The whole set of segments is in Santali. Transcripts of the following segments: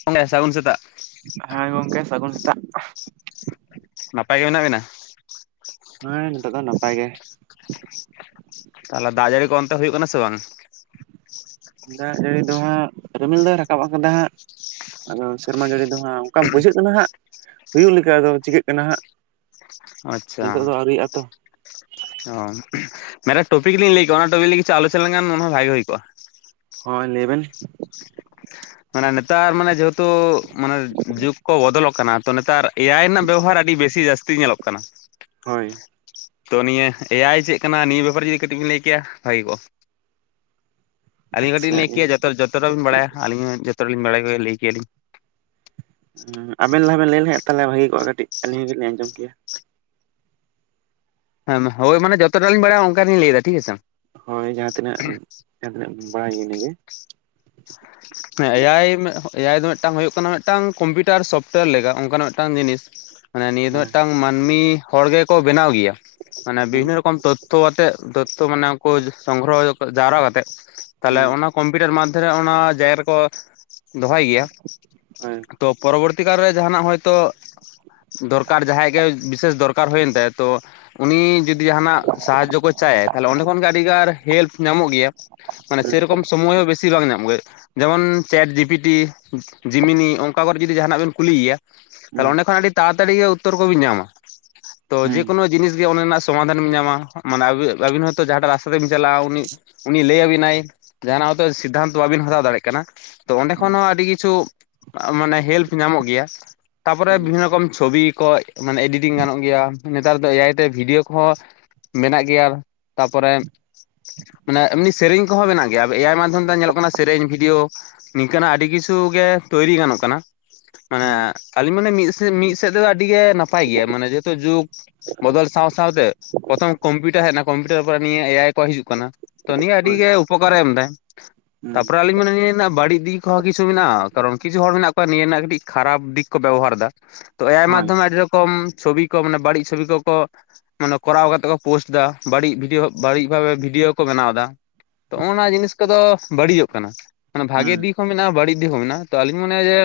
[unintelligible] ᱥᱟᱹᱜᱩᱱ ᱥᱮᱛᱟᱜ᱾ ᱦᱮᱸ ᱜᱚᱢᱠᱮ ᱥᱟᱹᱜᱩᱱ ᱥᱮᱛᱟᱜ᱾ ᱱᱟᱯᱟᱭ ᱜᱮ ᱢᱮᱱᱟᱜ ᱵᱮᱱᱟ? ᱦᱮᱸ ᱱᱤᱛᱚᱜ ᱫᱚ ᱱᱟᱯᱟᱭ ᱜᱮ᱾ ᱛᱟᱦᱚᱞᱮ ᱫᱟᱜ ᱡᱟᱹᱲᱤ ᱠᱚ ᱚᱱᱛᱮ ᱦᱩᱭᱩᱜ ᱠᱟᱱᱟ ᱥᱮ ᱵᱟᱝ? ᱫᱟᱜ ᱡᱟᱹᱲᱤ ᱫᱚ ᱦᱟᱸᱜ ᱨᱤᱢᱤᱞ ᱫᱚᱭ ᱨᱟᱠᱟᱵ ᱟᱠᱟᱫᱟ ᱦᱟᱸᱜ᱾ ᱟᱫᱚ ᱥᱮᱨᱢᱟ ᱡᱟᱹᱲᱤ ᱫᱚ ᱦᱟᱸᱜ ᱚᱱᱠᱟ ᱵᱩᱡᱷᱟᱹᱜ ᱠᱟᱱᱟ ᱦᱟᱸᱜ ᱦᱩᱭᱩᱜ ᱞᱮᱠᱟ, ᱟᱫᱚ ᱪᱤᱠᱟᱹᱜ ᱠᱟᱱᱟ ᱦᱟᱸᱜ᱾ ᱟᱪᱪᱷᱟ ᱱᱤᱛᱚᱜ ᱫᱚ ᱟᱹᱣᱨᱤᱭᱟᱜᱼᱟ ᱛᱚ᱾ ᱚ ᱢᱮᱴᱮᱱ ᱴᱚᱯᱤᱠ ᱞᱤᱧ ᱞᱟᱹᱭ ᱠᱚᱜᱣᱟ ᱚᱱᱟ ᱴᱚᱯᱤᱠ ᱠᱤᱪᱷᱩ ᱟᱞᱳᱪᱚᱱᱟ ᱞᱮᱱᱠᱷᱟᱱ ᱢᱚᱱᱮ ᱦᱚᱸᱭ ᱵᱷᱟᱹᱜᱤ ᱦᱩᱭ ᱠᱚᱜᱼᱟ᱾ ᱦᱳᱭ ᱞᱟᱹᱭ ᱵᱮᱱ᱾ ᱢᱟᱱᱮ ᱱᱮᱛᱟᱨ ᱢᱟᱱᱮ ᱡᱮᱦᱮᱛᱩ ᱢᱟᱱᱮ ᱡᱩᱜᱽ ᱠᱚ ᱵᱚᱫᱚᱞᱚᱜ ᱠᱟᱱᱟ ᱛᱚ ᱱᱮᱛᱟᱨ ᱮᱭᱟᱭ ᱨᱮᱱᱟᱜ ᱵᱮᱵᱚᱦᱟᱨ ᱟᱹᱰᱤ ᱵᱮᱥᱤ ᱡᱟᱹᱥᱛᱤ ᱧᱮᱞᱚᱜ ᱠᱟᱱᱟ᱾ ᱦᱳᱭ ᱛᱚ ᱱᱤᱭᱟᱹ ᱮᱭᱟᱭ ᱪᱮᱫ ᱠᱟᱱᱟ ᱱᱤᱭᱟᱹ ᱵᱮᱯᱟᱨ ᱡᱩᱫᱤ ᱠᱟᱹᱴᱤᱡ ᱵᱮᱱ ᱞᱟᱹᱭ ᱠᱮᱭᱟ ᱵᱷᱟᱹᱜᱤ ᱠᱚᱜᱼᱟ᱾ ᱟᱹᱞᱤᱧ ᱠᱟᱹᱴᱤᱡ ᱟᱪᱪᱷᱟ ᱞᱤᱧ ᱞᱟᱹᱭ ᱤᱭᱟᱹ ᱠᱮᱭᱟ ᱡᱚᱛᱚ, ᱡᱚᱛᱚ ᱴᱟᱵᱤᱱ ᱵᱟᱲᱟᱭᱟ ᱟᱹᱞᱤᱧ ᱦᱚᱸ ᱡᱚᱛᱚ ᱴᱟ ᱞᱤᱧ ᱵᱟᱲᱟᱭᱟ ᱞᱟᱹᱭ ᱠᱮᱭᱟᱞᱤᱧ᱾ ᱦᱩᱸ ᱟᱵᱮᱱ ᱞᱟᱦᱟ ᱵᱮᱱ ᱞᱟᱹᱭ ᱞᱮᱠᱷᱟᱱ ᱛᱟᱦᱞᱮ ᱵᱷᱟᱹᱜᱤ ᱠᱚᱜᱼᱟ ᱠᱟᱹᱴᱤᱡ ᱟᱹᱞᱤᱧ ᱦᱚᱸ ᱠᱟᱹᱴᱤᱡ ᱞᱤᱧ ᱟᱸᱡᱚᱢ ᱠᱮᱭᱟ᱾ ᱦᱮᱸᱢᱟ ᱦᱳᱭ ᱢᱟᱱ ᱡᱚᱛᱚᱴᱟᱞᱤᱧ ᱵᱟᱰᱟᱭᱟ ᱚᱱᱠᱟᱞᱤᱧ ᱞᱟᱹᱭᱫᱟ ᱴᱷᱤᱠᱜᱮᱥᱮ᱾ ᱦᱳᱭ ᱡᱟᱦᱟᱸ ᱛᱤᱱᱟᱹᱜ ᱡᱟᱦᱟᱸ ᱛᱤᱱᱟᱹᱜ ᱵᱟᱲᱟᱭ ᱤᱱᱟᱹᱜᱮ᱾ [inaudible] ᱦᱮᱸ ᱮ ᱟᱭ ᱮ ᱟᱭ ᱫᱚ ᱢᱤᱫᱴᱟᱝ ᱦᱩᱭᱩᱜ ᱠᱟᱱᱟ ᱢᱤᱫᱴᱟᱝ ᱠᱚᱢᱯᱤᱭᱩᱴᱟᱨ ᱥᱚᱯᱴᱳᱭᱟᱨ ᱞᱮᱠᱟ ᱚᱱᱠᱟᱱᱟᱜ ᱢᱤᱫᱴᱟᱝ ᱡᱤᱱᱤᱥ ᱢᱟᱱᱮ ᱱᱤᱭᱟᱹ ᱫᱚ ᱦᱳᱭ ᱢᱤᱫᱴᱟᱝ ᱢᱟᱹᱱᱢᱤ ᱦᱚᱲ ᱜᱮᱠᱚ ᱵᱮᱱᱟᱣ ᱜᱮᱭᱟ ᱢᱟᱱᱮ ᱦᱩᱸ ᱵᱤᱵᱷᱤᱱᱱᱚ ᱨᱚᱠᱚᱢ ᱛᱚᱛ ᱫᱚᱛᱚ ᱟᱛᱮ ᱛᱚᱛᱛᱷᱚ ᱵᱮᱱᱟᱣ ᱠᱚ ᱥᱚᱝᱜᱨᱚᱦᱚ ᱡᱟᱣᱨᱟ ᱟᱛᱮᱫ ᱛᱟᱞᱦᱮ ᱦᱩᱸ ᱚᱱᱟ ᱠᱚᱢᱯᱤᱭᱩᱴᱟᱨ ᱢᱟᱫᱽᱫᱷᱮᱨᱮ ᱚᱱᱟ ᱡᱟᱭᱜᱟ ᱨᱮᱠᱚ ᱫᱚᱦᱚᱭ ᱜᱮᱭᱟ᱾ ᱦᱳᱭ ᱛᱚ ᱯᱚᱨᱚᱵᱚᱨᱛᱤ ᱠᱟᱞᱨᱮ ᱡᱟᱦᱟᱱᱟᱜ ᱦᱚᱭᱛᱚ᱾ [inaudible] ᱫᱚᱨᱠᱟᱨ ᱡᱟᱦᱟᱸᱭ ᱜᱮ ᱵᱤᱥᱮᱥ ᱫᱚᱨᱠᱟᱨ ᱦᱩᱭᱮᱱ ᱛᱟᱭᱟ ᱛᱚ ᱩᱱᱤ ᱡᱩᱫᱤ ᱡᱟᱦᱟᱸᱱᱟᱜ ᱥᱟᱦᱟᱡᱽᱡᱚ ᱠᱚ ᱪᱟᱭᱟᱭ ᱛᱟᱦᱚᱞᱮ ᱚᱸᱰᱮ ᱠᱷᱚᱱᱜᱮ ᱟᱹᱰᱤᱜᱟᱨ ᱦᱮᱞᱯ ᱧᱟᱢᱚᱜ ᱜᱮᱭᱟ᱾ ᱢᱟᱱᱮ ᱦᱩᱸ ᱥᱮᱭᱨᱚᱠᱚᱢ ᱥᱚᱢᱚᱭ ᱦᱚᱸ ᱵᱮᱥᱤ ᱵᱟᱝ ᱧᱟᱢ ᱜᱮ ᱡᱮᱢᱚᱱ ᱪᱮᱴ ᱡᱤᱯᱤᱴᱤ ᱡᱤᱢᱤᱱᱤ ᱚᱱᱠᱟ ᱠᱚᱨᱮ ᱡᱩᱫᱤ ᱡᱟᱦᱟᱸᱱᱟᱜ ᱵᱮᱱ ᱠᱩᱞᱤᱭᱮᱭᱟ᱾ ᱛᱟᱦᱞᱮ ᱚᱸᱰᱮ ᱠᱷᱚᱱ ᱟᱹᱰᱤ ᱛᱟᱲᱟᱛᱟᱲᱤ ᱩᱛᱛᱚᱨ ᱠᱚᱵᱤᱱ ᱧᱟᱢᱟ ᱛᱚ ᱦᱩᱸ ᱦᱩᱸ ᱡᱮᱠᱳᱱᱳ ᱡᱤᱱᱤᱥ ᱜᱮ ᱚᱱᱟ ᱨᱮᱱᱟᱜ ᱥᱚᱢᱟᱫᱷᱟᱱ ᱵᱤᱱ ᱧᱟᱢᱟ ᱢᱟᱱᱮ ᱟᱵᱤᱱ ᱦᱚᱭᱛᱳ ᱡᱟᱦᱟᱸᱴᱟᱜ ᱨᱟᱥᱛᱟ ᱛᱮᱵᱤᱱ ᱪᱟᱞᱟᱜᱼᱟ ᱩᱱᱤ ᱩᱱᱤ ᱞᱟᱹᱭᱟᱵᱤᱱᱟᱭ ᱡᱟᱦᱟᱸᱱᱟᱜ ᱦᱚᱭᱛᱚ ᱥᱤᱫᱫᱷᱟᱱᱛᱚ ᱵᱟᱵᱤᱱ ᱦᱟᱛᱟᱣ ᱫᱟᱲᱮᱭᱟᱜ ᱠᱟᱱᱟ ᱛᱚ ᱚᱸᱱᱰᱮ ᱦᱳᱭ ᱠᱷᱚᱱ ᱦᱚᱸ ᱟᱹᱰᱤ ᱠᱤᱪᱷᱩ ᱢᱟᱱᱮ ᱦᱮᱞᱯ ᱧᱟᱢᱚᱜ ᱜᱮᱭᱟ᱾ ᱛᱟᱨᱯᱚᱨᱮ ᱦᱩᱸ ᱵᱤᱵᱷᱤᱱᱱᱚ ᱨᱚᱠᱚᱢ ᱪᱷᱚᱵᱤ ᱠᱚ ᱢᱟᱱᱮ ᱮᱰᱤᱴᱤᱝ ᱜᱟᱱᱚᱜ ᱜᱮᱭᱟ ᱱᱮᱛᱟᱨ ᱫᱚ ᱮ ᱟᱭᱛᱮ ᱵᱷᱤᱰᱤᱭᱳᱣ ᱠᱚᱦᱚᱸ ᱢᱮᱱᱟᱜ ᱜᱮᱭᱟ ᱛᱟᱨᱯᱚᱨᱮ ᱢᱟᱱᱮ ᱮᱢᱱᱤ ᱥᱮᱨᱮᱧ ᱠᱚᱦᱚᱸ ᱢᱮᱱᱟᱜ ᱜᱮᱭᱟ ᱮ ᱟᱭ ᱢᱟᱫᱽᱫᱷᱚᱢ ᱛᱮ ᱧᱮᱞᱚᱜ ᱠᱟᱱᱟ ᱥᱮᱨᱮᱧ ᱵᱷᱤᱼᱼ ᱰᱤᱭᱳᱣ ᱱᱤᱝᱠᱟᱹᱱᱟᱜ ᱟᱹᱰᱤ ᱠᱤᱪᱷᱩ ᱜᱮ ᱛᱳᱭᱨᱤ ᱜᱟᱱᱚᱜ ᱠᱟᱱᱟ᱾ ᱢᱟᱱᱮ ᱦᱩᱸ ᱟᱹᱞᱤᱧ ᱢᱟᱱᱮ ᱢᱤᱫ ᱥᱮᱫ ᱢᱤᱫ ᱥᱮᱫ ᱛᱮᱫᱚ ᱟᱹᱰᱤᱜᱮ ᱱᱟᱯᱟᱭ ᱜᱮᱭᱟ ᱢᱟᱱᱮ ᱡᱮᱦᱮᱛᱩ ᱡᱩᱜᱽ ᱵᱚᱫᱚᱞ ᱥᱟᱶ ᱥᱟᱶᱛᱮ ᱯᱨᱚᱛᱷᱚᱢ ᱠᱚᱢᱯᱤᱭᱩᱴᱟᱨ ᱦᱮᱡᱱᱟ ᱠᱚᱢᱯᱤᱭᱩᱴᱟᱨ ᱯᱚᱨᱮ ᱱᱤᱭᱟᱹ ᱮ ᱟᱭ ᱠᱚ ᱦᱤᱡᱩᱜ ᱠᱟᱱᱟ᱾ ᱛᱚ ᱱᱤᱭᱟᱹ ᱟᱹᱰᱤ ᱦᱳᱭ ᱜᱮ ᱩᱯᱚᱠᱟᱨᱮ ᱮᱢᱫᱟ ᱦᱩᱸ ᱛᱟᱯᱚᱨᱮ ᱟᱹᱞᱤᱧ ᱱᱤᱭᱟᱹ ᱨᱮᱱᱟᱜ ᱵᱟᱹᱲᱤᱡ ᱫᱤᱠ ᱦᱚᱸ ᱠᱤᱪᱷᱩ ᱢᱮᱱᱟᱜᱼᱟ ᱠᱟᱨᱚᱱ ᱠᱤᱪᱷᱩ ᱦᱚᱲ ᱢᱮᱱᱟᱜ ᱠᱚᱣᱟ ᱱᱤᱭᱟᱹ ᱨᱮᱱᱟᱜ ᱠᱟᱹᱴᱤᱡ ᱠᱷᱟᱨᱟᱯ ᱫᱤᱠ ᱠᱚ ᱵᱮᱵᱚᱦᱟᱨᱫᱟ᱾ ᱛᱚ ᱮ ᱟᱭ ᱦᱳᱭ ᱢᱟᱫᱽᱫᱷᱚᱢ ᱟᱹᱰᱤ ᱨᱚᱠᱚᱢ ᱪᱷᱚᱵᱤ ᱠᱚ ᱢᱟᱱᱮ ᱵᱟᱹᱲᱤᱡ ᱪᱷᱚᱵᱤ ᱠᱚᱠᱚ ᱢᱟᱱᱮ ᱠᱚᱨᱟᱣ ᱠᱟᱛᱮᱫ ᱠᱚ ᱯᱳᱥᱴ ᱮᱫᱟ ᱵᱟᱹᱲᱤᱡ ᱵᱷᱤᱰᱭᱳᱣ ᱵᱟᱹᱲᱤᱡ ᱵᱷᱟᱵᱮ ᱵᱷᱤᱰᱭᱳᱣ ᱠᱚ ᱵᱮᱱᱟᱣ ᱮᱫᱟ᱾ ᱛᱚ ᱚᱱᱟ ᱡᱤᱱᱤᱥ ᱠᱚᱫᱚ ᱵᱟᱹᱲᱤᱡᱚᱜ ᱠᱟᱱᱟ ᱢᱟᱱᱮ ᱵᱷᱟᱜᱮ ᱦᱩᱸ ᱫᱤᱠ ᱢᱮᱱᱟᱜᱼᱟ ᱵᱟᱹᱲᱤᱡ ᱫᱤᱠ ᱦᱚᱸ ᱢᱮᱱᱟᱜᱼᱟ ᱛᱚ ᱟᱹᱞᱤᱧ ᱢᱚᱱᱮᱭᱟ ᱡᱮ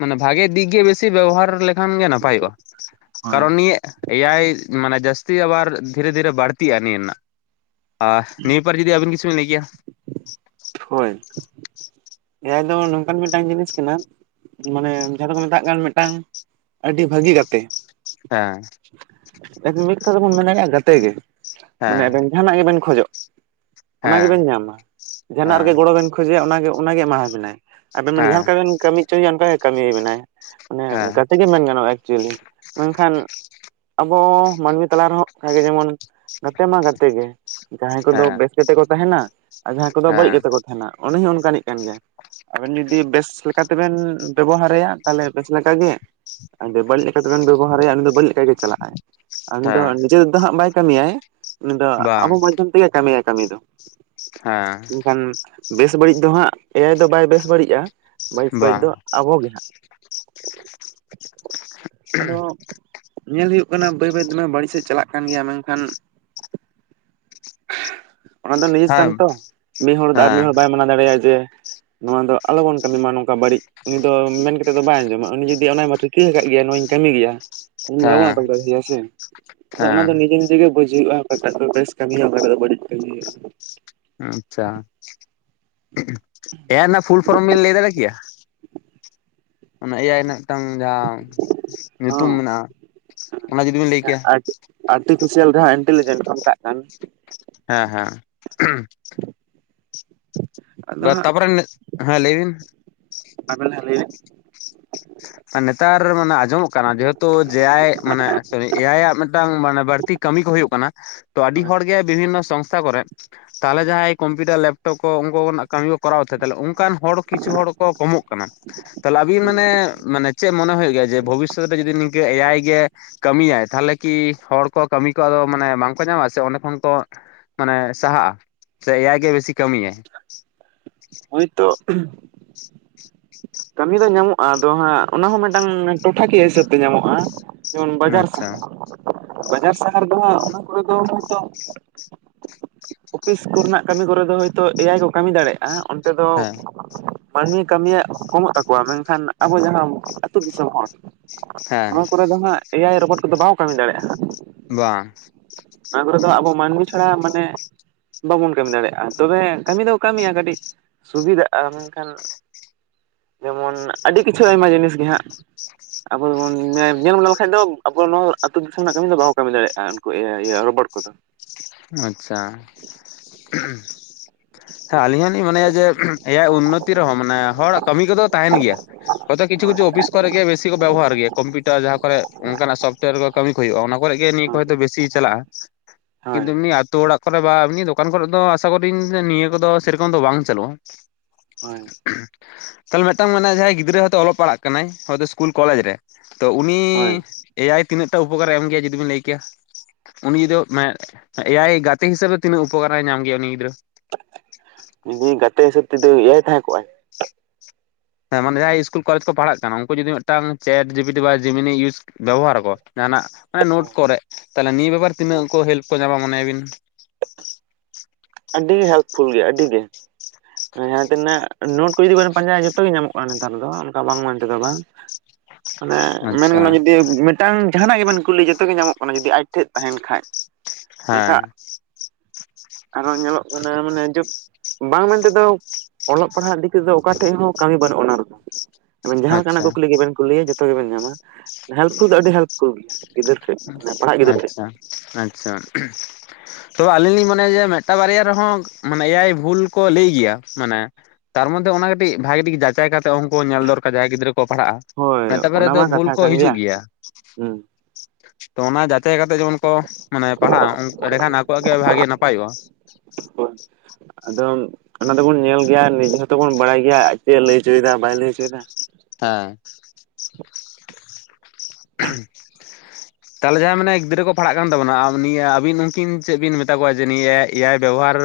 ᱢᱟᱱᱮ ᱵᱷᱟᱜᱮ ᱫᱤᱠ ᱜᱮ ᱵᱮᱥᱤ ᱵᱮᱵᱚᱦᱟᱨ ᱞᱮᱠ ᱠᱷᱟᱱ ᱜᱮ ᱱᱟᱯᱟᱭᱚᱜᱼᱟ ᱦᱳᱭ ᱠᱟᱨᱚᱱ ᱱᱤᱭᱟᱹ ᱮ ᱟᱭ ᱢᱟᱱᱮ ᱡᱟᱹᱥᱛᱤ ᱟᱵᱟᱨ ᱫᱷᱤᱨᱮ ᱫᱷᱤᱨᱮ ᱵᱟᱹᱲᱛᱤᱟ ᱱᱤᱭᱟᱹ ᱨᱮᱱᱟᱜ ᱟ ᱱᱤᱭᱟ ᱯᱟᱼᱼ ᱡᱩᱫᱤ ᱟᱹᱵᱤᱱ ᱠᱤᱪᱷᱩ ᱵᱤᱱ ᱞᱟᱹᱭ ᱠᱮᱭᱟ᱾ ᱯᱷᱚᱭ ᱮ ᱟᱭ ᱫᱚ ᱱᱚᱝᱠᱟᱱ ᱢᱤᱫᱴᱟᱝ ᱡᱤᱱᱤᱥ ᱠᱟᱱᱟ᱾ ᱢᱟᱱᱮ ᱡᱟᱦᱟᱸ ᱫᱚᱠᱚ ᱢᱮᱛᱟᱜ ᱠᱟᱱ ᱢᱤᱫᱴᱟᱝ ᱟᱹᱰᱤ ᱵᱷᱟᱹᱜᱤ ᱜᱟᱛᱮ᱾ ᱦᱮᱸ ᱮᱠ ᱢᱤᱫ ᱛᱮ ᱫᱚᱵᱚᱱ ᱢᱮᱛᱟᱜ ᱜᱟᱛᱮ ᱜᱮ ᱢᱟᱱᱮ ᱦᱮᱸ ᱟᱵᱮᱱ ᱡᱟᱦᱟᱸᱱᱟᱜ ᱜᱮᱵᱮᱱ ᱠᱷᱚᱡᱚᱜ ᱚᱱᱟ ᱦᱮᱸ ᱜᱮᱵᱮᱱ ᱧᱟᱢᱟ ᱡᱟᱦᱟᱸᱱᱟᱜ ᱦᱮᱸ ᱨᱮᱜᱮ ᱜᱚᱲᱚ ᱵᱮᱱ ᱠᱷᱚᱡᱮᱭᱟ ᱚᱱᱟᱜᱮ ᱚᱱᱟᱜᱮ ᱮᱢᱟᱣᱟᱵᱤᱱᱟᱭ᱾ ᱟᱵᱮᱱ ᱢᱟᱱᱮ ᱡᱟᱦᱟᱸ ᱞᱮᱠᱟ ᱦᱮᱸ ᱵᱮᱱ ᱠᱟᱹᱢᱤ ᱦᱚᱪᱚᱭᱮᱭᱟ ᱚᱱᱠᱟ ᱜᱮ ᱠᱟᱹᱢᱤ ᱟᱵᱤᱱᱟᱭ᱾ ᱢᱟᱱᱮ ᱜᱟᱛᱮ ᱜᱮ ᱢᱮᱱ ᱜᱟᱱᱚᱜᱼᱟ ᱮᱠᱪᱩᱭᱮᱞᱤ᱾ ᱢᱮᱱᱠᱷᱟᱱ ᱟᱵᱚ ᱢᱟᱹᱱᱢᱤ ᱛᱟᱞᱟ ᱨᱮᱦᱚᱸ ᱚᱱᱠᱟᱜᱮ ᱡᱮᱢᱚᱱ ᱜᱟᱛᱮ ᱢᱟ ᱜᱟᱛᱮ ᱜᱮ ᱡᱟᱦᱟᱸᱭ ᱠᱚᱫᱚ ᱦᱮᱸ ᱵᱮᱥ ᱜᱟᱛᱮ ᱠᱚ ᱛᱟᱦᱮᱱᱟ ᱟᱨ ᱡᱟᱦᱟᱸᱭ ᱠᱚᱫᱚ ᱦᱮᱸ ᱵᱟᱹᱲᱤᱡ ᱦᱮᱸ ᱜᱟᱛᱮ ᱠᱚ ᱛᱟᱦᱮᱱᱟ᱾ ᱩᱱᱤ ᱦᱚᱸ ᱚᱱᱠᱟᱱᱤᱡ ᱠᱟᱱ ᱜᱮᱭᱟ ᱟᱵᱮᱱ ᱡᱩᱫᱤ ᱵᱮᱥ ᱞᱮᱠᱟᱛᱮᱵᱮᱱ ᱵᱮᱵᱚᱦᱟᱨᱮᱭᱟ᱾ ᱛᱟᱞᱦᱮ ᱵᱮᱥ ᱞᱮᱠᱟ ᱜᱮ, ᱟᱫᱚ ᱵᱟᱹᱲᱤᱡ ᱞᱮᱠᱟᱛᱮᱵᱮᱱ ᱵᱮᱵᱚᱦᱟᱨᱮᱭᱟ ᱩᱱᱤ ᱫᱚ ᱵᱟᱹᱲᱤᱡ ᱞᱮᱠᱟᱜᱮ ᱪᱟᱞᱟᱜᱼᱟᱭ ᱟᱨ ᱩᱱᱤ ᱫᱚ ᱦᱮᱸ ᱱᱤᱡᱮ ᱫᱚ ᱦᱟᱸᱜ ᱵᱟᱭ ᱠᱟᱹᱢᱤᱭᱟᱭ ᱩᱱᱤ ᱫᱚ ᱵᱟᱝ ᱟᱵᱚ ᱢᱟᱫᱽᱫᱷᱚᱢ ᱛᱮᱜᱮ ᱠᱟᱹᱢᱤᱭᱟᱭ ᱠᱟᱹᱢᱤ ᱫᱚ ᱦᱮᱸ ᱮᱱᱠᱷᱟᱱ ᱵᱮᱥ ᱵᱟᱹᱲᱤᱡ ᱫᱚ ᱦᱟᱸᱜ ᱮ ᱟᱭ ᱫᱚ ᱵᱟᱭ ᱵᱮᱥ ᱵᱟᱹᱲᱤᱡᱼᱟ ᱾ ᱵᱟᱹᱲᱤᱡ, ᱵᱟᱹᱲᱤᱡ ᱵᱟᱝ ᱫᱚ ᱟᱵᱚ ᱜᱮ ᱦᱟᱸᱜ᱾ ᱟᱫᱚ ᱧᱮᱞ ᱦᱩᱭᱩᱜ ᱠᱟᱱᱟ ᱵᱟᱹᱭ, ᱵᱟᱹᱭ ᱵᱟᱹᱲᱤᱡ ᱥᱮᱫ ᱪᱟᱞᱟᱜ ᱠᱟᱱ ᱜᱮᱭᱟ᱾ ᱢᱮᱱᱠᱷᱟᱱ [inaudible] ᱚᱱᱟ ᱫᱚ ᱱᱤᱡ ᱦᱮᱸ ᱠᱟᱱ ᱛᱚ, ᱢᱤᱫ ᱦᱚᱲ ᱫᱚ ᱟᱨ ᱢᱤᱫ ᱦᱮᱸ ᱦᱚᱲ ᱫᱚ ᱵᱟᱭ ᱢᱟᱱᱟᱣ ᱫᱟᱲᱮᱭᱟᱜᱼᱟ ᱡᱮ ᱱᱚᱣᱟ ᱫᱚ ᱟᱞᱚᱵᱚᱱ ᱠᱟᱹᱢᱤ ᱢᱟ ᱱᱚᱝᱠᱟ ᱵᱟᱹᱲᱤᱡ ᱾ ᱩᱱᱤ ᱫᱚ ᱢᱮᱱ ᱠᱟᱛᱮᱫ ᱫᱚ ᱵᱟᱭ ᱟᱸᱡᱚᱢᱟ, ᱩᱱᱤ ᱡᱩᱫᱤ ᱚᱱᱟ ᱢᱟ [unintelligible] ᱟᱠᱟᱫ ᱜᱮᱭᱟ ᱱᱚᱣᱟᱧ ᱠᱟᱹᱢᱤ ᱜᱮᱭᱟ᱾ ᱫᱚ ᱵᱟᱵᱚᱱ ᱦᱮᱸ ᱟᱴᱚᱠ ᱫᱟᱲᱮ ᱦᱮᱭᱟ ᱥᱮ ᱾ ᱟᱫᱚ ᱚᱱᱟ ᱦᱮᱸ ᱫᱚ ᱱᱤᱡᱮ ᱱᱤᱡᱮ ᱜᱮ ᱵᱩᱡᱷ ᱦᱩᱭᱩᱜᱼᱟ᱾ᱚᱠᱟ ᱴᱟᱜ ᱫᱚ ᱵᱮᱥ ᱠᱟᱹᱢᱤ ᱦᱩᱭᱩᱜᱼᱟ᱾ ᱚᱠᱟ ᱴᱟᱜ ᱫᱚ ᱵᱟᱹᱲᱤᱡ ᱠᱟᱹᱢᱤ ᱦᱩᱭᱩᱜᱼᱟ ᱾ ᱟᱪᱪᱷᱟ ᱮ ᱟᱭ ᱨᱮᱱᱟᱜ ᱯᱷᱩᱞ ᱯᱷᱚᱨᱚᱢ ᱵᱮᱱ ᱞᱟᱹᱭ ᱫᱟᱲᱮ ᱠᱮᱭᱟ? ᱚᱱᱟ ᱮ ᱟᱭ ᱨᱮᱱᱟᱜ ᱢᱤᱫᱴᱟᱝ ᱡᱟᱦᱟᱸ ᱧᱩᱛᱩᱢ ᱦᱚᱸ ᱢᱮᱱᱟᱜᱼᱟ, ᱚᱱᱟ ᱡᱩᱫᱤ ᱵᱮᱤᱱ ᱞᱟᱹᱭ ᱠᱮᱭᱟ ᱾ ᱟᱨᱴᱤᱯᱷᱤᱥᱤᱭᱟᱞ ᱡᱟᱦᱟᱸ ᱤᱱᱴᱮᱞᱤᱡᱮᱱᱴ ᱠᱚ ᱢᱮᱛᱟᱜ ᱠᱟᱱ ᱾ ᱦᱮᱸ ᱦᱮᱸ ᱾ ᱛᱟᱯᱚᱨᱮ ᱦᱮᱸ ᱞᱟᱹᱭ ᱵᱤᱱ ᱟᱵᱤᱱ ᱞᱟᱦᱟ ᱞᱟᱹᱭ ᱵᱤᱱ ᱱᱮᱛᱟᱨ ᱢᱟᱱᱮ ᱟᱸᱡᱚᱢᱚᱜ ᱠᱟᱱᱟ ᱡᱮᱦᱮᱛᱩ ᱡᱮ ᱟᱭ ᱢᱟᱱᱮ ᱥᱚᱨᱤ ᱮᱭ ᱟᱭ ᱟᱜ ᱢᱤᱫᱴᱟᱝ ᱢᱟᱱᱮ ᱵᱟᱹᱲᱛᱤ ᱠᱟᱹᱢᱤ ᱠᱚ ᱦᱩᱭᱩᱜ ᱠᱟᱱᱟ ᱾ ᱛᱚ ᱟᱹᱰᱤ ᱦᱚᱲ ᱜᱮ ᱵᱤᱵᱷᱤᱱᱚ ᱥᱚᱝᱥᱛᱷᱟ ᱠᱚᱨᱮ, ᱛᱟᱦᱚᱞᱮ ᱡᱟᱦᱟᱸᱭ ᱠᱚᱢᱯᱤᱭᱩᱴᱟᱨ ᱞᱮᱯᱴᱚᱯ ᱠᱚ ᱩᱱᱠᱩᱱᱟᱜ ᱠᱟᱹᱢᱤ ᱠᱚ ᱠᱚᱨᱟᱣ ᱛᱮ ᱛᱟᱦᱚᱞᱮ ᱚᱱᱠᱟᱱ ᱦᱚᱲ ᱠᱤᱪᱷᱩ ᱦᱚᱲ ᱠᱚ ᱠᱚᱢᱚᱜ ᱠᱟᱱᱟ᱾ᱛᱟᱦᱚᱞᱮ ᱟᱵᱤᱱ ᱦᱳᱭ᱾ ᱢᱟᱱᱮ, ᱢᱟᱱᱮ ᱪᱮᱫ ᱢᱚᱱᱮ ᱦᱩᱭᱩᱜ ᱦᱩᱭᱩᱜ ᱜᱮᱭᱟ ᱡᱮ ᱵᱷᱚᱵᱤᱥᱚᱛ ᱨᱮ ᱡᱩᱫᱤ ᱱᱤᱠᱟᱹ ᱮ ᱟᱭ ᱜᱮ ᱠᱟᱹᱢᱤᱭᱟᱭ ᱛᱟᱦᱚᱞᱮ ᱠᱤ ᱦᱚᱲ ᱠᱚ ᱠᱟᱹᱢᱤ ᱠᱚ ᱟᱫᱚ ᱢᱟᱱᱮ ᱵᱟᱝᱠᱚ ᱧᱟᱢᱟ ᱥᱮ ᱚᱸᱰᱮ ᱠᱷᱚᱱ ᱠᱚ ᱢᱟᱱᱮ ᱥᱟᱦᱟᱜᱼᱟ, ᱥᱮ ᱮᱭᱟᱭ ᱜᱮ ᱵᱮᱥᱤ ᱠᱟᱹᱢᱤ ᱟᱭ? ᱦᱩᱭ ᱛᱚ ᱾ ᱠᱟᱹᱢᱤ ᱫᱚ ᱧᱟᱢᱚᱜᱼᱟ᱾ ᱟᱫᱚ ᱦᱟᱸᱜ ᱚᱱᱟ ᱦᱚᱸ ᱢᱤᱫᱴᱟᱝ ᱴᱚᱴᱷᱟᱠᱤᱭᱟᱹ ᱦᱤᱥᱟᱹᱵ ᱛᱮ ᱧᱟᱢᱚᱜᱼᱟ ᱾ ᱡᱮᱢᱚᱱ ᱵᱟᱡᱟᱨ ᱟᱪᱪᱷᱟ ᱥᱟᱦᱟᱨ, ᱵᱟᱡᱟᱨ ᱥᱟᱦᱟᱨ ᱫᱚ ᱦᱟᱸᱜ ᱚᱱᱟ ᱠᱚᱨᱮ ᱫᱚ ᱦᱚᱭ ᱛᱚ ᱚᱯᱷᱤᱥ ᱠᱚᱨᱮᱱᱟᱜ ᱠᱟᱹᱢᱤ ᱠᱚᱨᱮ ᱫᱚ ᱦᱚᱭᱛᱳ ᱮ ᱟᱭ ᱠᱚ ᱠᱟᱹᱢᱤ ᱫᱟᱲᱮᱭᱟᱜᱼᱟ᱾ ᱚᱱᱛᱮ ᱫᱚ ᱦᱮᱸ ᱢᱟᱹᱱᱢᱤ ᱠᱟᱹᱢᱤᱭᱟᱜ ᱠᱚᱢᱚᱜ ᱛᱟᱠᱚᱣᱟ᱾ ᱢᱮᱱᱠᱷᱟᱱ ᱟᱵᱚ ᱡᱟᱦᱟᱸ ᱟᱹᱛᱩ ᱫᱤᱥᱚᱢ ᱦᱚᱲ ᱾ ᱱᱚᱣᱟ ᱦᱮᱸ ᱠᱚᱨᱮ ᱫᱚ ᱦᱟᱸᱜ ᱮ ᱟᱭ ᱨᱚᱵᱚᱴ ᱠᱚᱫᱚ ᱵᱟᱠᱚ ᱠᱟᱹᱢᱤ ᱫᱟᱲᱮᱭᱟᱜ ᱦᱟᱸᱜ ᱾ ᱵᱟᱝ ᱾ ᱚᱱᱟ ᱠᱚᱨᱮ ᱫᱚ ᱟᱵᱚ ᱢᱟᱹᱱᱢᱤ ᱪᱷᱟᱲᱟ ᱢᱟᱱᱮ ᱵᱟᱵᱚᱱ ᱠᱟᱹᱢᱤ ᱫᱟᱲᱮᱭᱟᱜᱼᱟ᱾ ᱛᱚᱵᱮ ᱠᱟᱹᱢᱤ ᱫᱚ ᱠᱟᱹᱢᱤᱭᱟ ᱠᱟᱹᱴᱤᱡ ᱥᱩᱵᱤᱫᱷᱟᱜᱼᱟ᱾ ᱢᱮᱱᱠᱷᱟᱱ ᱡᱮᱢᱚᱱ ᱟᱹᱰᱤ ᱠᱤᱪᱷᱩ ᱟᱭᱢᱟ ᱡᱤᱱᱤᱥ ᱜᱮ ᱦᱟᱸᱜ ᱟᱵᱚ ᱫᱚ ᱵᱚᱱ ᱧᱮᱞ ᱵᱤᱞᱟᱹᱣ ᱞᱮᱠᱷᱟᱱ ᱫᱚ ᱟᱵᱚ ᱱᱚᱣᱟ ᱟᱹᱛᱩ ᱫᱤᱥᱚᱢ ᱨᱮᱱᱟᱜ ᱠᱟᱹᱢᱤ ᱫᱚ ᱵᱟᱠᱚ ᱠᱟᱹᱢᱤ ᱫᱟᱲᱮᱭᱟᱜᱼᱟ ᱾ ᱮ ᱟᱭ ᱤᱭᱟᱹ ᱨᱚᱵᱚᱴ ᱠᱚᱫᱚ ᱾ ᱟᱪᱪᱷᱟ ᱾ ᱦᱮᱸ ᱟᱹᱞᱤᱧ ᱦᱚᱞᱤᱧ ᱢᱚᱱᱮᱭᱟ ᱡᱮ ᱮ ᱟᱭ ᱩᱱᱚᱛᱤ ᱨᱮᱦᱚᱸ ᱢᱟᱱᱮ ᱦᱚᱲᱟᱜ ᱠᱟᱹᱢᱤ ᱠᱚᱫᱚ ᱛᱟᱦᱮᱱ ᱜᱮᱭᱟ ᱾ ᱦᱚᱭᱛᱳ ᱠᱤᱪᱷᱩ ᱦᱳᱭ ᱠᱤᱪᱷᱩ ᱚᱯᱷᱤᱥ ᱠᱚᱨᱮ ᱜᱮ ᱵᱤᱥᱤ ᱠᱚ ᱵᱮᱵᱚᱦᱟᱨ ᱜᱮᱭᱟ᱾ ᱠᱚᱢᱯᱩᱴᱟᱨ ᱡᱟᱦᱟᱸ ᱠᱚᱨᱮ ᱚᱱᱠᱟᱱᱟᱜ ᱥᱚᱯᱴᱚᱭᱟᱨ ᱠᱚ ᱠᱟᱹᱢᱤ ᱠᱚ ᱦᱩᱭᱩᱜᱼᱟ᱾ ᱚᱱᱟ ᱠᱚᱨᱮ ᱜᱮ ᱱᱤᱭᱟᱹ ᱠᱚ ᱦᱚᱭᱛᱳ ᱵᱮᱥᱤ ᱜᱮ ᱪᱟᱞᱟᱜᱼᱟ᱾ ᱠᱤᱱᱛᱩ ᱦᱳᱭ ᱱᱤᱭᱟᱹ ᱟᱛᱳ ᱚᱲᱟᱜ ᱠᱚᱨᱮ ᱵᱟ ᱮᱢᱱᱤ ᱫᱚᱠᱟᱱ ᱠᱚᱨᱮ ᱫᱚ ᱟᱥᱟ ᱠᱚᱨᱤ ᱱᱤᱭᱟᱹ ᱠᱚᱫᱚ ᱥᱮᱨᱚᱠᱚᱢ ᱫᱚ ᱵᱟᱝ ᱪᱟᱹᱞᱩᱜᱼᱟ ᱾ ᱦᱳᱭ ᱾ ᱛᱟᱦᱚᱞᱮ ᱢᱤᱫᱴᱟᱝ ᱢᱟᱱᱮ ᱡᱟᱦᱟᱸᱭ ᱜᱤᱫᱽᱨᱟᱹ ᱦᱚᱭᱛᱳ ᱚᱞᱚᱜ ᱯᱟᱲᱦᱟᱜ ᱠᱟᱱᱟᱭ, ᱦᱚᱭᱛᱳ ᱤᱥᱠᱩᱞ ᱠᱚᱞᱮᱡᱽ ᱨᱮ ᱾ ᱛᱚ ᱩᱱᱤ ᱦᱳᱭ ᱮ ᱟᱭ ᱛᱤᱱᱟᱹᱜ ᱴᱟᱜ ᱩᱯᱚᱠᱟᱨ ᱮᱢ ᱜᱮᱭᱟ ᱡᱩᱫᱤ ᱵᱤᱱ ᱞᱟᱹᱭ ᱠᱮᱭᱟ? ᱩᱱᱤ ᱡᱩᱫᱤ ᱢᱟᱱᱮ ᱮ ᱟᱭ ᱜᱟᱛᱮ ᱦᱤᱥᱟᱹᱵᱽ ᱛᱤᱱᱟᱜ ᱩᱯᱚᱠᱟᱨ ᱮ ᱧᱟᱢ ᱜᱮᱭᱟ ᱩᱱᱤ ᱜᱤᱫᱽᱨᱟᱹ? ᱡᱩᱫᱤ ᱜᱟᱛᱮ ᱦᱤᱥᱟᱹᱵᱽ ᱛᱮᱫᱚ ᱮ ᱟᱭ ᱛᱟᱦᱮᱸ ᱠᱚᱜᱼᱟᱭ ᱾ ᱦᱮᱸ ᱢᱟᱱᱮ ᱡᱟᱦᱟᱸᱭ ᱤᱥᱠᱩᱞ ᱠᱚᱞᱮ ᱠᱚ ᱯᱟᱲᱦᱟᱜ ᱠᱟᱱᱟ ᱩᱱᱠᱩ ᱡᱩᱫᱤ ᱢᱤᱫᱴᱟᱝ ᱪᱮᱴ ᱡᱤᱯᱤᱴᱤ ᱵᱟ ᱡᱮᱢᱤᱱᱤ ᱤᱭᱩᱡᱽ ᱵᱮᱵᱚᱦᱟᱨᱟᱠᱚ ᱡᱟᱦᱟᱱᱟᱜ ᱢᱟᱱᱮ ᱱᱳᱴ ᱠᱚᱨᱮᱜ ᱛᱟᱦᱚᱞᱮ ᱱᱤᱭᱟᱹ ᱵᱮᱵᱟᱨ ᱛᱤᱱᱟᱹᱜ ᱠᱚ ᱦᱮᱞᱯ ᱠᱚ ᱧᱟᱢᱟ ᱢᱚᱱᱮᱭᱟ ᱵᱤᱱ? ᱟᱹᱰᱤ ᱦᱮᱞᱯᱷᱩᱞ ᱜᱮᱭᱟ ᱟᱹᱰᱤ ᱜᱮ ᱾ ᱡᱟᱦᱟᱸ ᱛᱤᱱᱟᱹᱜ ᱱᱳᱴ ᱠᱚ ᱡᱩᱫᱤ ᱵᱮᱱ ᱯᱟᱸᱡᱟᱭᱼᱟ ᱡᱚᱛᱚ ᱜᱮ ᱧᱟᱢᱚᱜ ᱠᱟᱱᱟ ᱱᱮᱛᱟᱨ ᱫᱚ ᱚᱱᱠᱟ ᱵᱟᱝ ᱢᱮᱱ ᱛᱮᱫᱚ ᱵᱟᱝ ᱾ ᱢᱟᱱᱮ ᱢᱮᱱ ᱟᱪᱪᱷᱟ ᱜᱟᱱᱚᱜ ᱡᱩᱫᱤ ᱢᱤᱫ ᱢᱤᱫᱴᱟᱝ ᱡᱟᱦᱟᱸᱱᱟᱜ ᱜᱮ ᱵᱤᱱ ᱠᱩᱞᱤ ᱡᱚᱛᱚ ᱜᱮ ᱧᱟᱢᱚᱜ ᱠᱟᱱᱟ ᱡᱩᱫᱤ ᱟᱡ ᱴᱷᱮᱱ ᱛᱟᱦᱮᱱ ᱠᱷᱟᱡ ᱾ ᱦᱮᱸ ᱾ ᱟᱨᱚ ᱧᱮᱞᱚᱜ ᱠᱟᱱᱟ ᱢᱟᱱᱮ ᱡᱚᱛ ᱵᱟᱝ ᱢᱮᱱ ᱛᱮᱫᱚᱠ ᱚᱞᱚᱜ ᱯᱟᱲᱦᱟᱜ ᱫᱤᱠ ᱛᱮᱫ ᱚᱠᱟ ᱴᱷᱮᱡ ᱦᱚᱸ ᱠᱟᱹᱢᱤ ᱵᱟᱹᱱᱩᱜᱼᱟ ᱚᱱᱟ ᱨᱮᱫᱚ᱾ ᱟᱵᱮ ᱡᱟᱦᱟ ᱞᱮ ᱠᱟᱱᱟᱜ ᱟᱪᱪᱷᱟ ᱠᱩᱠᱞᱤ ᱜᱮ ᱵᱮᱱ ᱠᱩᱞᱤᱭᱮ ᱡᱚᱛᱚ ᱜᱮ ᱵᱮᱱ ᱧᱟᱢᱟ [unintelligible] ᱟᱹᱰᱤ [unintelligible] ᱯᱷᱩᱞ ᱜᱮᱭᱟ ᱜᱤᱫᱟᱹᱨ ᱴᱷᱮᱡ ᱢᱟᱱᱮ ᱯᱟᱲᱦᱟᱜ ᱜᱤᱫᱟᱹᱨ ᱴᱷᱮᱡ᱾ ᱟᱪᱪᱷᱟ ᱟᱪᱪᱷᱟ ᱛᱚ ᱟᱹᱞᱤᱧ ᱞᱤᱧ ᱢᱚᱱᱮᱭᱟ ᱡᱮ ᱢᱤᱫ ᱴᱟᱝ ᱵᱟᱨᱭᱟ ᱨᱮᱦᱚᱸ ᱢᱟᱱᱮ ᱮᱭᱟᱭ ᱵᱷᱩᱞ ᱠᱚ ᱞᱟᱹᱭ ᱜᱮᱭᱟ ᱢᱟᱱᱮ ᱛᱟᱨ ᱢᱚᱫᱽᱫᱷᱮ ᱚᱱᱟ ᱠᱟᱹᱴᱤᱡ ᱵᱷᱟᱜᱮ ᱴᱷᱤᱠ ᱡᱟᱸᱪᱟᱭ ᱠᱟᱛᱮ ᱩᱱᱠᱩ ᱧᱮᱞ ᱫᱚᱨᱠᱟᱨ ᱡᱟᱸᱦᱟᱭ ᱜᱤᱫᱽᱨᱟᱹ ᱠᱚ ᱯᱟᱲᱦᱟᱜᱼᱟ᱾ ᱦᱳᱭ ᱢᱤᱫ ᱴᱟᱝ ᱵᱟᱨᱭᱟ ᱫᱚ ᱵᱷᱩᱞ ᱠᱚ ᱦᱤᱡᱩᱜ ᱜᱮᱭᱟ᱾ ᱦᱮᱸ ᱛᱚ ᱚᱱᱟ ᱡᱟᱪᱟᱭ ᱠᱟᱛᱮᱜ ᱡᱮ ᱢᱚᱱ ᱠᱚ ᱢᱟᱱᱮ ᱯᱟᱲᱦᱟᱜᱼᱟ ᱮᱸᱰᱮᱠᱷᱟᱱ ᱟᱠᱚᱣᱟᱜ ᱜᱮ ᱵᱷᱟᱜᱮ ᱱᱟᱯᱟᱭ ᱚᱜᱼᱟ᱾ [inaudible] ᱟᱫᱚ ᱚᱱᱟ ᱫᱚᱵᱚᱱ ᱧᱮᱞ ᱜᱮᱭᱟ ᱱᱤᱡᱮ ᱦᱚᱸᱛᱚ ᱵᱚᱱ ᱵᱟᱲᱟᱭ ᱜᱮᱭᱟ ᱪᱮᱫ ᱮ ᱞᱟᱹᱭ ᱦᱚᱪᱚᱭ ᱫᱟ ᱵᱟᱭ ᱞᱟᱹᱭ ᱦᱚᱪᱚᱭ ᱫᱟ᱾ [unintelligible] [inaudible] ᱛᱟᱦᱞᱮ ᱡᱟᱸᱦᱟᱭ ᱢᱟᱱᱮ ᱜᱤᱫᱽᱨᱟᱹ ᱠᱚ ᱯᱟᱲᱦᱟᱜ ᱠᱟᱱ ᱛᱟᱵᱚ ᱱᱟ ᱱᱤᱭᱟᱹ ᱟᱵᱤᱱ ᱩᱱᱠᱤᱱ ᱪᱮᱫ ᱵᱤᱱ ᱢᱮᱛᱟ ᱠᱚᱣᱟ ᱡᱮ ᱱᱤᱭᱟᱹ ᱮᱭᱟᱭ ᱵᱮᱵᱚᱦᱟᱨ